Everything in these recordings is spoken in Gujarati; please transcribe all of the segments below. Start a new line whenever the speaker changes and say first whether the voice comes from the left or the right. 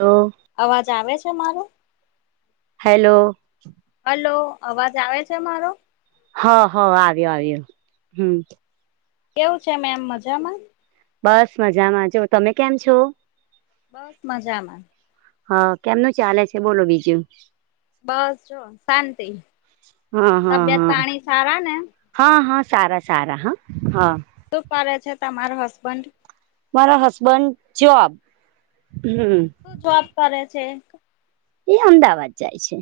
right: તો
left: અવાજ આવે છે મારો?
right: હેલો.
left: હલો, અવાજ આવે છે મારો?
right: હા હ આવ્યો આવ્યો હમ્મ.
left: કેવું છે મે એમ મજામાં
right: બસ મજામાં, જો તમે કેમ છો.
left: બસ મજામાં
right: હા કેમનું ચાલે છે, બોલો બીજું
left: બસ જો શાંતિ
right: હા હા
left: તબિયત
right: હા
left: પાણી સારા ને
right: હા હા સારા સારા હ હા
left: શું કરે છે તમારો હસબન્ડ
right: મારા હસબન્ડ જોબ હમ્મ
left: શું જોબ કરે છે.
right: એ અમદાવાદ જાય છે.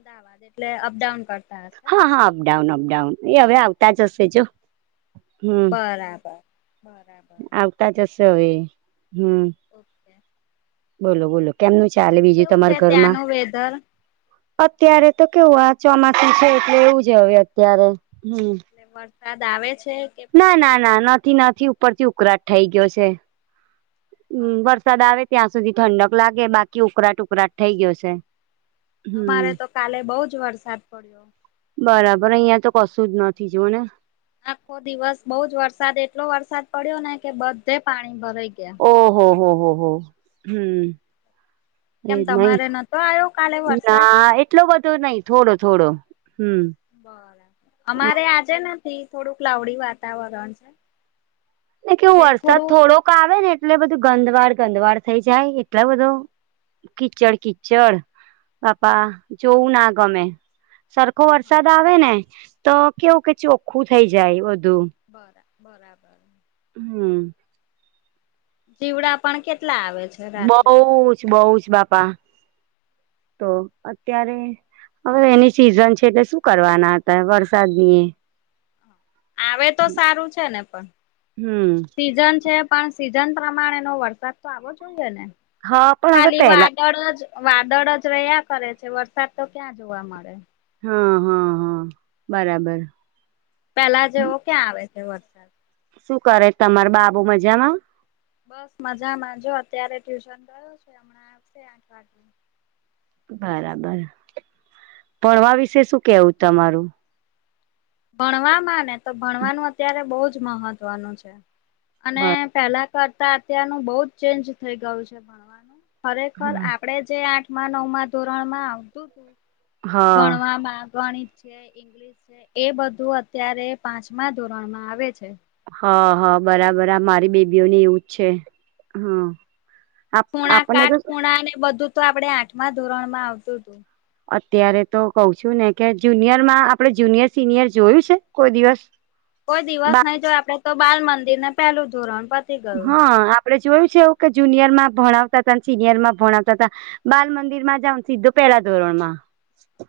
left: અમદાવાદ એટલે અપડાઉન કરતા હશે ને
right: હા હા અપડાઉન અપડાઉન એ હવે આવતા જ હશે જો હમ
left: બરાબર બરાબર.
right: આવતા જ‌ હશે હવે, હમ્મ
left: ઓકે
right: બોલો બોલો કેમનું ચાલે બીજું
left: કેવું
right: તમાર
left: છે
right: ઘરમાં
left: ત્યાંનું વેધર
right: અત્યારે તો કેવું આ ચોમાસું છે એટલે એવું જ હવે અત્યારે હમ્મ
left: એટલે વરસાદ આવે છે. કે
right: ના ના
left: પછી
right: ના નથી નથી ઉપરથી ઉકળાટ થઈ ગયો છે. હમ્મ
left: બરાબર
right: વરસાદ આવે ત્યાં સુધી ઠંડક લાગે બાકી ઉકરાટ ઉકરાટ થઇ ગયો છે. હમ
left: અમારે તો કાલે બઉ જ વરસાદ પડ્યો.
right: બરાબર અહિયાં તો કશું જ નથી જોવું ને
left: આખો દિવસ બઉ જ વરસાદ એટલો વરસાદ પડ્યો ને કે બધે પાણી ભરાઈ ગયા.
right: ઓહ હો હો હો હમ્મ એ
left: કેમ
right: નહીં,
left: તમારે નતો આવ્યો કાલે વરસાદ?
right: ના એટલો બધો નઈ થોડો થોડો હમ્મ
left: બરાબર અમારે આજે નથી થોડું ક્લાઉડી વાતાવરણ છે.
right: કેવું
left: એટલે
right: વરસાદ
left: થોડું
right: થોડોક આવે ને એટલે બધું ગંધવાર ગંધવાર થઈ જાય એટલે બધું કિચડ કિચડ, બાપા જોવું ના ગમે. સરખો વરસાદ આવે ને તો કેવું કે ચોખ્ખું થઈ જાય બધું
left: બરા બરાબર
right: હમ્મ
left: જીવડા પણ કેટલા આવે છે. રાત્રે
right: બહુ જ બહૂ જ બાપા તો અત્યારે હવે એની સિઝન છે એટલે શું કરવાના હતા વરસાદની એ
left: આવે તો સારું છે ને પણ
right: હમ
left: સીઝન છે. પણ સીઝન પ્રમાણે નો વરસાદ તો આવો જોઈએ ને
right: હા પણ હવે
left: ખાલી
right: પેલા
left: વાદળ જ વાદળ જ રહ્યા કરે છે, વરસાદ તો ક્યાં જોવા મળે.
right: હા હા હા બરાબર
left: પેલા જેવો ક્યાં આવે છે વરસાદ
right: શું કરે તમારૂ બાબુ મજામાં
left: બસ મજામાં જો અત્યારે ટ્યુશન ગયો છે હમણાં આવશે આઠ વાગે
right: બરાબર ભણવા વિશે શું કેવું તમારું.
left: ભણવામાં ને તો ભણવાનું અત્યારે બહુ જ મહત્વનું છે અને
right: બર
left: પેલા તા અત્યારનું બહ જ ચેન્જ થઈ ગયું છે ભણવાનું ખરેખર
right: હમ
left: આપડે જે આ નવમાં ધોરણ માં આવતું હતું
right: હા
left: ભણવામાં ગણિત છે એ બધું અત્યારે પાંચમા ધોરણમાં આવે છે
right: હા હા બરાબર આ મારી બેબીઓની એવું જ છે હા આપ
left: ખૂણા
right: આપણને
left: કાટ
right: તો
left: ખૂણા અનેને બધું તો આપડે આઠમા ધોરણ માં આવતું હતું.
right: અત્યારે તો કઉ છું ને કે જુનિયર માં આપડે જુનિયર સિનિયર જોયું છે કોઈ દિવસ [inaudible]
left: કોઈ
right: બા
left: દિવસ નહી જો આપડે તો બાલ મંદિર ને પેલું ધોરણ ગયું.
right: હા આપડે જોયું છે એવું જુનિયર માં ભણાવતા હતા અને સિનિયર માં ભણાવતા હતા બાલ મંદિર માં જ સીધો પેલા ધોરણ માં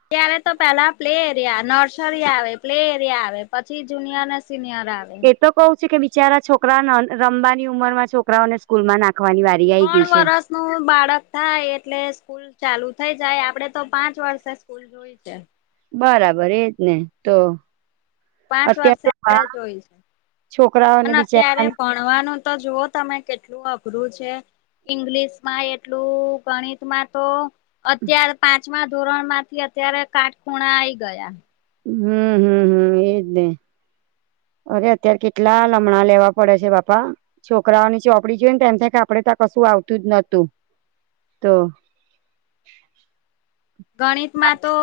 left: ત્યારે તો પેલા પ્લે એરિયા નર્સરી આવે પ્લે એરિયા આવે પછી જુનિયર ને સિનિયર આવે
right: એ તો કવું છે કે બિચારા છોકરા રમવાની ઉંમર માં છોકરાઓને સ્કૂલમાં નાખવાની વાત
left: ત્રણ વરસ નું બાળક થાય એટલે સ્કૂલ ચાલુ થઈ જાય આપડે તો પાંચ વર્ષે સ્કૂલ [unintelligible]
right: બરાબર એજ ને તો
left: પાંચ
right: અત્યારે તો બા
left: વર્ષ જોય
right: છોકરાઓને
left: અને અત્યારે
right: બિચારા
left: ભ ભણવાનું તો જુઓ તમે કેટલું અઘરું છે ઈંગ્લિશ માં એટલું ગણિત માં તો અત્યારે પાંચમા ધોરણ માંથી અત્યારે કાટ ખૂણા આઈ ગયા
right: હમ્મ હમ્મ હમ્મ એજને અરે અત્યારે કેટલા લમણા લેવા પડે છે બાપા છોકરાઓની ચોપડી જોઈ ને તેમ થાય આપડે તો કશું આવતું જ નતું તો
left: ગણિતમાં તો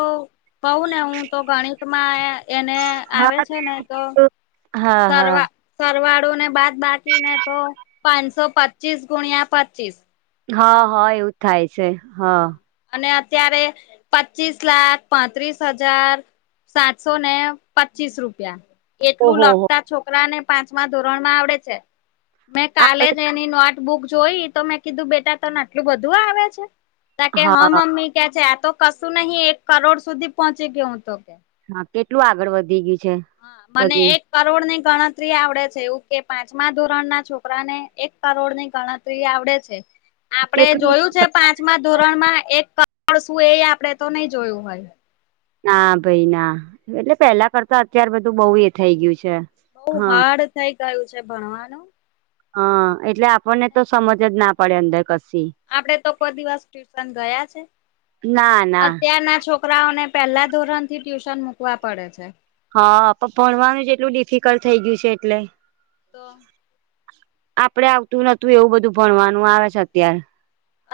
left: કહું ને હું તો ગણિતમાં એને આવે
right: હા
left: છે ને તો
right: હા હા
left: સરવા સરવાળો ને બાદ બાકીને તો પાંચસો પચીસ ગુણ્યા પચીસ
right: હા હા એવું થાય છે હા
left: અને અત્યારે પચીસ લાખ પાંત્રીસ હજાર સાતસો ને પચીસ રૂપિયા એટલું
right: ઓહો
left: લખતા છોકરાને પાંચમા ધોરણ માં આવડે છે મેં કાલે
right: આપડે
left: જ એની નોટ બુક જોઈ તો મેં કીધું બેટા તને આટલું બધું આવે છે કે હ
right: હા
left: મમ્મી કે છે આ તો કશું નહી એક કરોડ સુધી પહોંચી ગય હુતો કે
right: હા કેટલું આગળ વધી ગયું છે
left: હા મને
right: બધું
left: એક કરોડ ની ગણતરી આવડે છે એવું કે પાંચમા ધોરણ ના છોકરા ને એક કરોડ ની ગણતરી ગણતરી આવડે છે આપડે જોયું છે પાંચમા ધોરણમાં એક કરડ શું એ આપડે તો નઈ જોયું હોય
right: ના ભાઈ ના એટલે પેલા કરતા અત્યાર બધું બહુ એ થઇ ગયું છે
left: બઉ
right: હા
left: હાર્ડ થઇ ગયું છે ભણવાનું
right: હ એટલે આપણને તો સમજ જ ના પડે અંદર કશી
left: આપડે તો કોઈ દિવસ ટ્યુશન ગયા છે
right: ના ના
left: અત્યારના છોકરા છોકરાઓને પહેલા ધોરણ થી ટ્યુશન મૂકવા પડે છે
right: હા પણ ભણવાનું જ એટલું ડિફિકલ્ટ થઇ ગયું છે એટલે
left: તો
right: આપડે આવતું નહોતું એવું બધું ભણવાનું આવે છે અત્યારે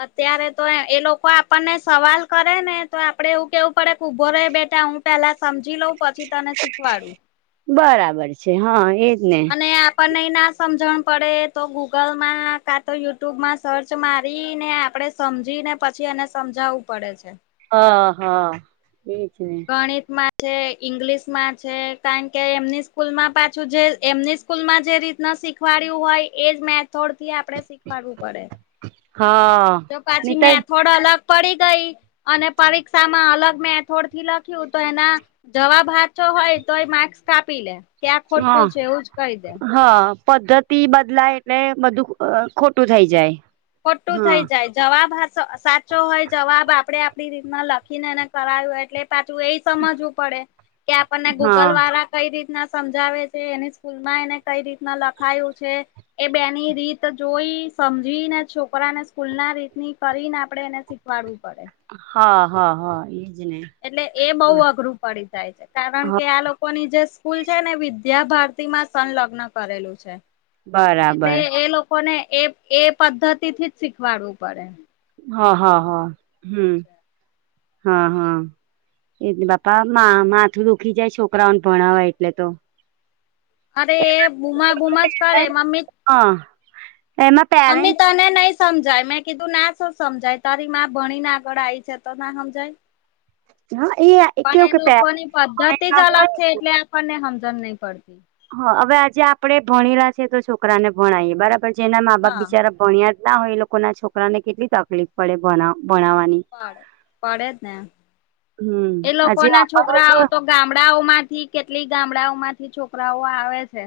left: અત્યારે તો એ લોકો આપણને સવાલ કરે ને તો આપડે એવું કેવું પડે કે ઉભો રહેે બેઠા હું પેલા સમજી લઉં પછી તને શીખવાડું
right: બરાબર છે હા એજ ને
left: અને આપણને ના સમજણ પડે તો ગૂગલમાં કા તો યુટ્યુબમાં સર્ચ મારીને આપડે સમજીને પછી એને સમજાવવું પડે છે.
right: હ હા એજ ને.
left: ગણિતમાં છે ઈંગ્લિશમાં છે કારણ કે એમની સ્કૂલમાં પાછું જે એમની. સ્કૂલમાં જે રીત ન શીખવાડય્યું હોય એજ મેથોડ થી આપડે શીખવાડવું પડે.
right: હા.
left: તો પછી
right: નહીતર
left: મેંથોડ અલગ પડી ગઈ. અને પરીક્ષા માં અલગ મેથોડ થી લખ્યું તો એના જવાબ હાચો હોય તોય માર્ક્સ કાપી લે ક્યાં આ ખોટું છે એવું જ કહી દે.
right: હ. પદ્ધતિ બદલાય એટલે બધું અ ખોટું થઈ જાય.
left: ખોટું થાય
right: હા
left: જાય. જવાબ હાસો સાચો હોય જવાબ આપડે આપણી રીતમાં લખીને એને કરાવ્યું એટલે પાછું એજ સમજવું પડે કે આપણને ગૂગલ
right: હા
left: વાળા કઈ રીતના સમજાવે છે એની સ્કૂલ માં એને કઈ રીતના લખાયું છે. એ બેની રીત જોઈ સમજીવીને છોકરાને સ્કૂલ ના રીતની કરીને આપણેે એને શીખવાડવું પડે.
right: હા હા હા ઇજ ને.
left: એટલે એ બહુ અઘરું પડી જાય છે કારણ કે
right: હા
left: આ લોક લોકોની જે સ્કૂલ છે ને વિદ્યાભારતી માં સંલગ્ન કરેલું છે. એટલે
right: બરાબર
left: એ લોકોને એ એ પદ્ધતિ થી જ શીખવાડવું પડે.
right: હા હા હા
left: એવું
right: હમ્મ
left: છે
right: હા હા ઇજને બાપા મા માથું દુખી જાય છોકરાઓને ભણાવાય એટલે તો.
left: અરે એ બૂમા બૂમાજ કરે મમ્મી.
right: આહ
left: મમ્મી તને નહિ સમજાય, મેં કીધું ના શુ સમજાય? તારી માં ભણીને આગળ આઇ છે તો ના હમજાય.
right: હા એ કેવું
left: પણ
right: કે
left: એ લોકોની પદ્ધતિ જ
right: ભણેલા
left: અલગ
right: હોય
left: છે એટલે આપણને સમજણ નહી પડતી.
right: હ હવે આજે આપડે ભણીરા છે તો છોકરાને ભણાયે બરાબર જેના મા બાપ
left: હા
right: બિચારા ભણ્યા જ ના હોય એ લોકો ના છોકરાને કેટલી તકલીફ પડે ભણા ભણાવાની.
left: પડે પડેજ ને
right: હમ
left: એ લોકો
right: આજે
left: ના
right: આપડો
left: છોકરાઓ
right: છે
left: તો. ગામડાઓ માંથી કેટલી ગામડાઓ માંથી છોકરાઓ આવે છે.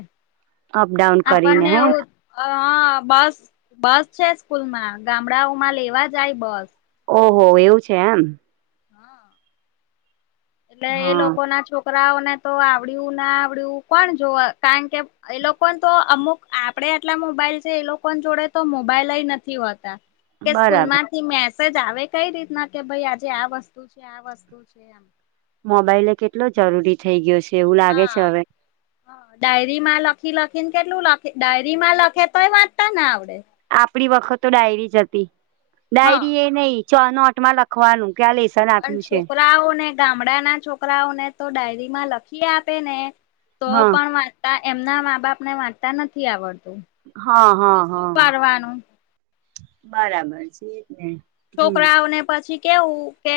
right: અપડાઉન કરીને
left: આપણને
right: હે ને.
left: એવુંત અહ બસ બસ છે સ્કૂલમાં, ગામડાઓમાં લેવા જાય બસ.
right: ઓહો એવું છે એમ.
left: હા. એટલે એ
right: હા
left: લોકો ના છોકરાઓને તો આવડ્યું ના આવડ્યું કોણ જોવા કારણકે. એ લોકોન તો અમુક આપડે આટલા મોબાઈલ છે એ લોકો જોડે તો મોબાઈલય નથી હોતા. કે સ્કૂલ
right: બરાબર
left: માંથી મેસેજ આવે કઈ રીતના કે ભાઈ આજે આ વસ્તુ છે આ વસ્તુ છે આમ.
right: મોબાઈલ એ કેટલો જરૂરી થઈ ગયો છે એવું લાગે છે હવે.
left: ડાયરી માં લખી લખીને કેટલું લખે ડાયરી માં લખે તોએ વાંચતા ને આવડે.
right: આપડી વખત તો ડાયરી જ હતી,
left: હા
right: ડાયરી એ નહઈ છ નોટમાં લખવાનું. ક્યાં લેશન આપ્યું છે.
left: ગામડા ના છોકરાઓને તો ડાયરીમાં લખી આપે ને તો
right: હા
left: પણ વા તા એમના મા બાપ ને વાંચતા નથી આવડતું.
right: હા હા
left: તો શું
right: હા
left: કરવાનું
right: બરાબર છે એજને.
left: છોકરાઓને પછી કેવું કે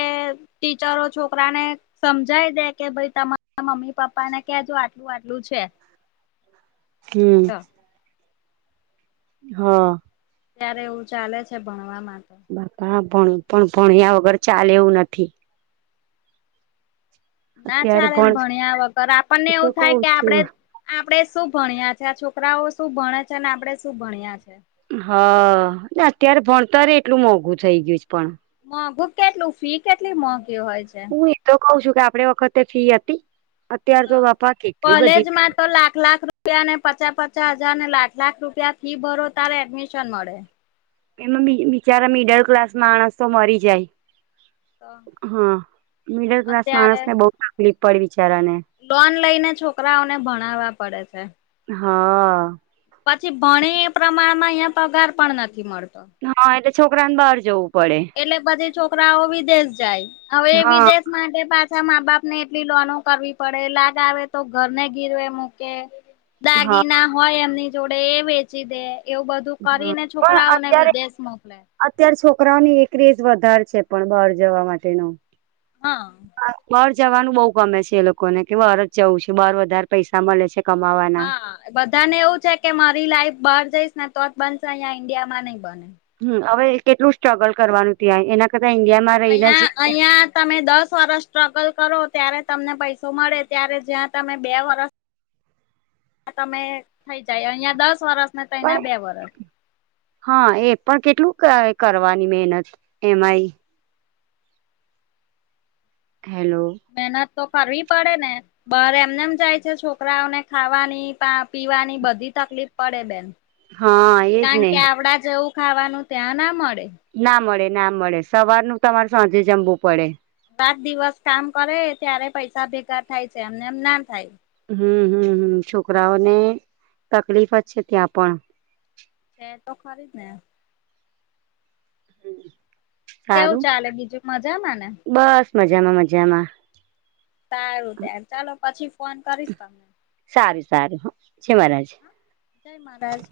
left: ટીચરો છોકરાને. સમજાઈ દે કે ભાઈ તમારા મમ્મી પપ્પાને કેજો આટલું આટલું છે.
right: હમ્મ
left: જો
right: હા.
left: ત્યારે એવું ચાલે છે ભણવા માટે તો.
right: બાપા ભણ પણ ભણ્યાયા વગર ચાલે એવું નથી
left: ના
right: અત્યારે
left: ચાલે ને
right: ભણ
left: ભણ્યા વગર આપણને
right: તો
left: એવું થાય
right: કઉ
left: કે
right: છું
left: આપડે આપડે શું ભણ્યા છે, આ છોકરાઓ શું ભણે છે, અને આપડે શું ભણ્યા છે.
right: હઅ અત્યારે ભણત એટલું મોંઘું થઇ ગયું છે પણ.
left: મોઘું કેટલું ફી કેટલી મોઘી હોય છે.
right: હું એ તો કઉ છું કે આપડ વખતે ફી હતી અત્યાર તો બાપા કેટલી બધી
left: કોલેજમાં તો લાખ લાખ રૂપિયા ને પચાસ પચાસ હજાર ને લાખ લાખ રૂપિયા ફી ભરો તારે એડમિશન મળે
right: એમાં બિચારા મિડલ ક્લાસ માણસ તો મરી જાય
left: તો
right: હા મિડલ ક્લાસ
left: અત્યારે
right: માણસ ને બહુ તકલીફ પડી બિચારાને
left: લોન લઈને છોકરાઓને ભણાવવા પડે છે.
right: હા
left: પછી ભણે એ પ્રમાણમાં અહીં પગાર પણ નથી મળતો.
right: હા એટલે છોકરા ને બહાર જવું પડે.
left: એટલે બધી છોકરાઓ વિદેશ જાય હવે એ
right: હા
left: વિદેશ માટે પાછા મા બાપ ને એટલી લોનો કરવી પડે લાડ આવે તો ઘર ને ગીરવે મૂકે.
right: હા
left: દાગી ના હોય એમની જોડે એ વેચી દે એવું બધું.
right: હા
left: કરીને
right: પણ
left: છોકરાઓને
right: અત્યારે
left: વિદેશ મોકલે.
right: અત્યારે છોકરાઓન એકરેજ વધારે છે પણ બહાર જવા માટેનો.
left: હા
right: બહાર જવાનું બઉુ ગમે છે એ લોકોને કે બર જ જવું છે બહાર વધારે પૈસા મળે છે. કમાવાના
left: હા બધાને એવું છે કે મારી લાઈફ બહાર જઈશ ને તો જ બનશે અહં ઈન્ડિયા માં નઈ બને.
right: હમ હવે કેટલું સ્ટ્રગલ કરવાનું ત્યાં એના કરતાં ઇન્ડિયા
left: અહીંયા અહીંયા તમે દસ વર્ષ સ્ટ્રગલ કરો ત્યારે તમને પૈસો મળે ત્યારે જ્યાં તમે બે વર્ષ આ તમે થઇ જાય અહિયાં દસ વર્ષ
right: પણ હા એ પણ કેટલું કર કરવાની મહેનત એમાંય. હેલો
left: મહેનત તો કરવી પડે ને. બર એમને એમ જાય છે છોકરાઓને ખાવાની પીવાની બધી તકલીફ પડે બેન.
right: હા એજ
left: કારણ
right: ને
left: કે આવડા જેવું ખાવાનું ત્યાં ના મળે.
right: ના મળે ના મળે સવારનું તમારે સાંજે જમવું પડે.
left: સાત દિવસ કામ કરે ત્યારે પૈસા ભેગા થાય છે એમને એમ ના થાય.
right: હમ હમ હમ છોકરાઓને તકલીફ જ છે ત્યાં પણ.
left: છે તો ખરી જ ને કેવું
right: સારું
left: ચાલે બીજું મજામાં ને
right: બસ મજામાં મજામાં
left: સારું ત્યારે ચાલો પછી ફોન કરીશ તમને
right: સારું સારું હ જય મહારાજ
left: જય મહારાજ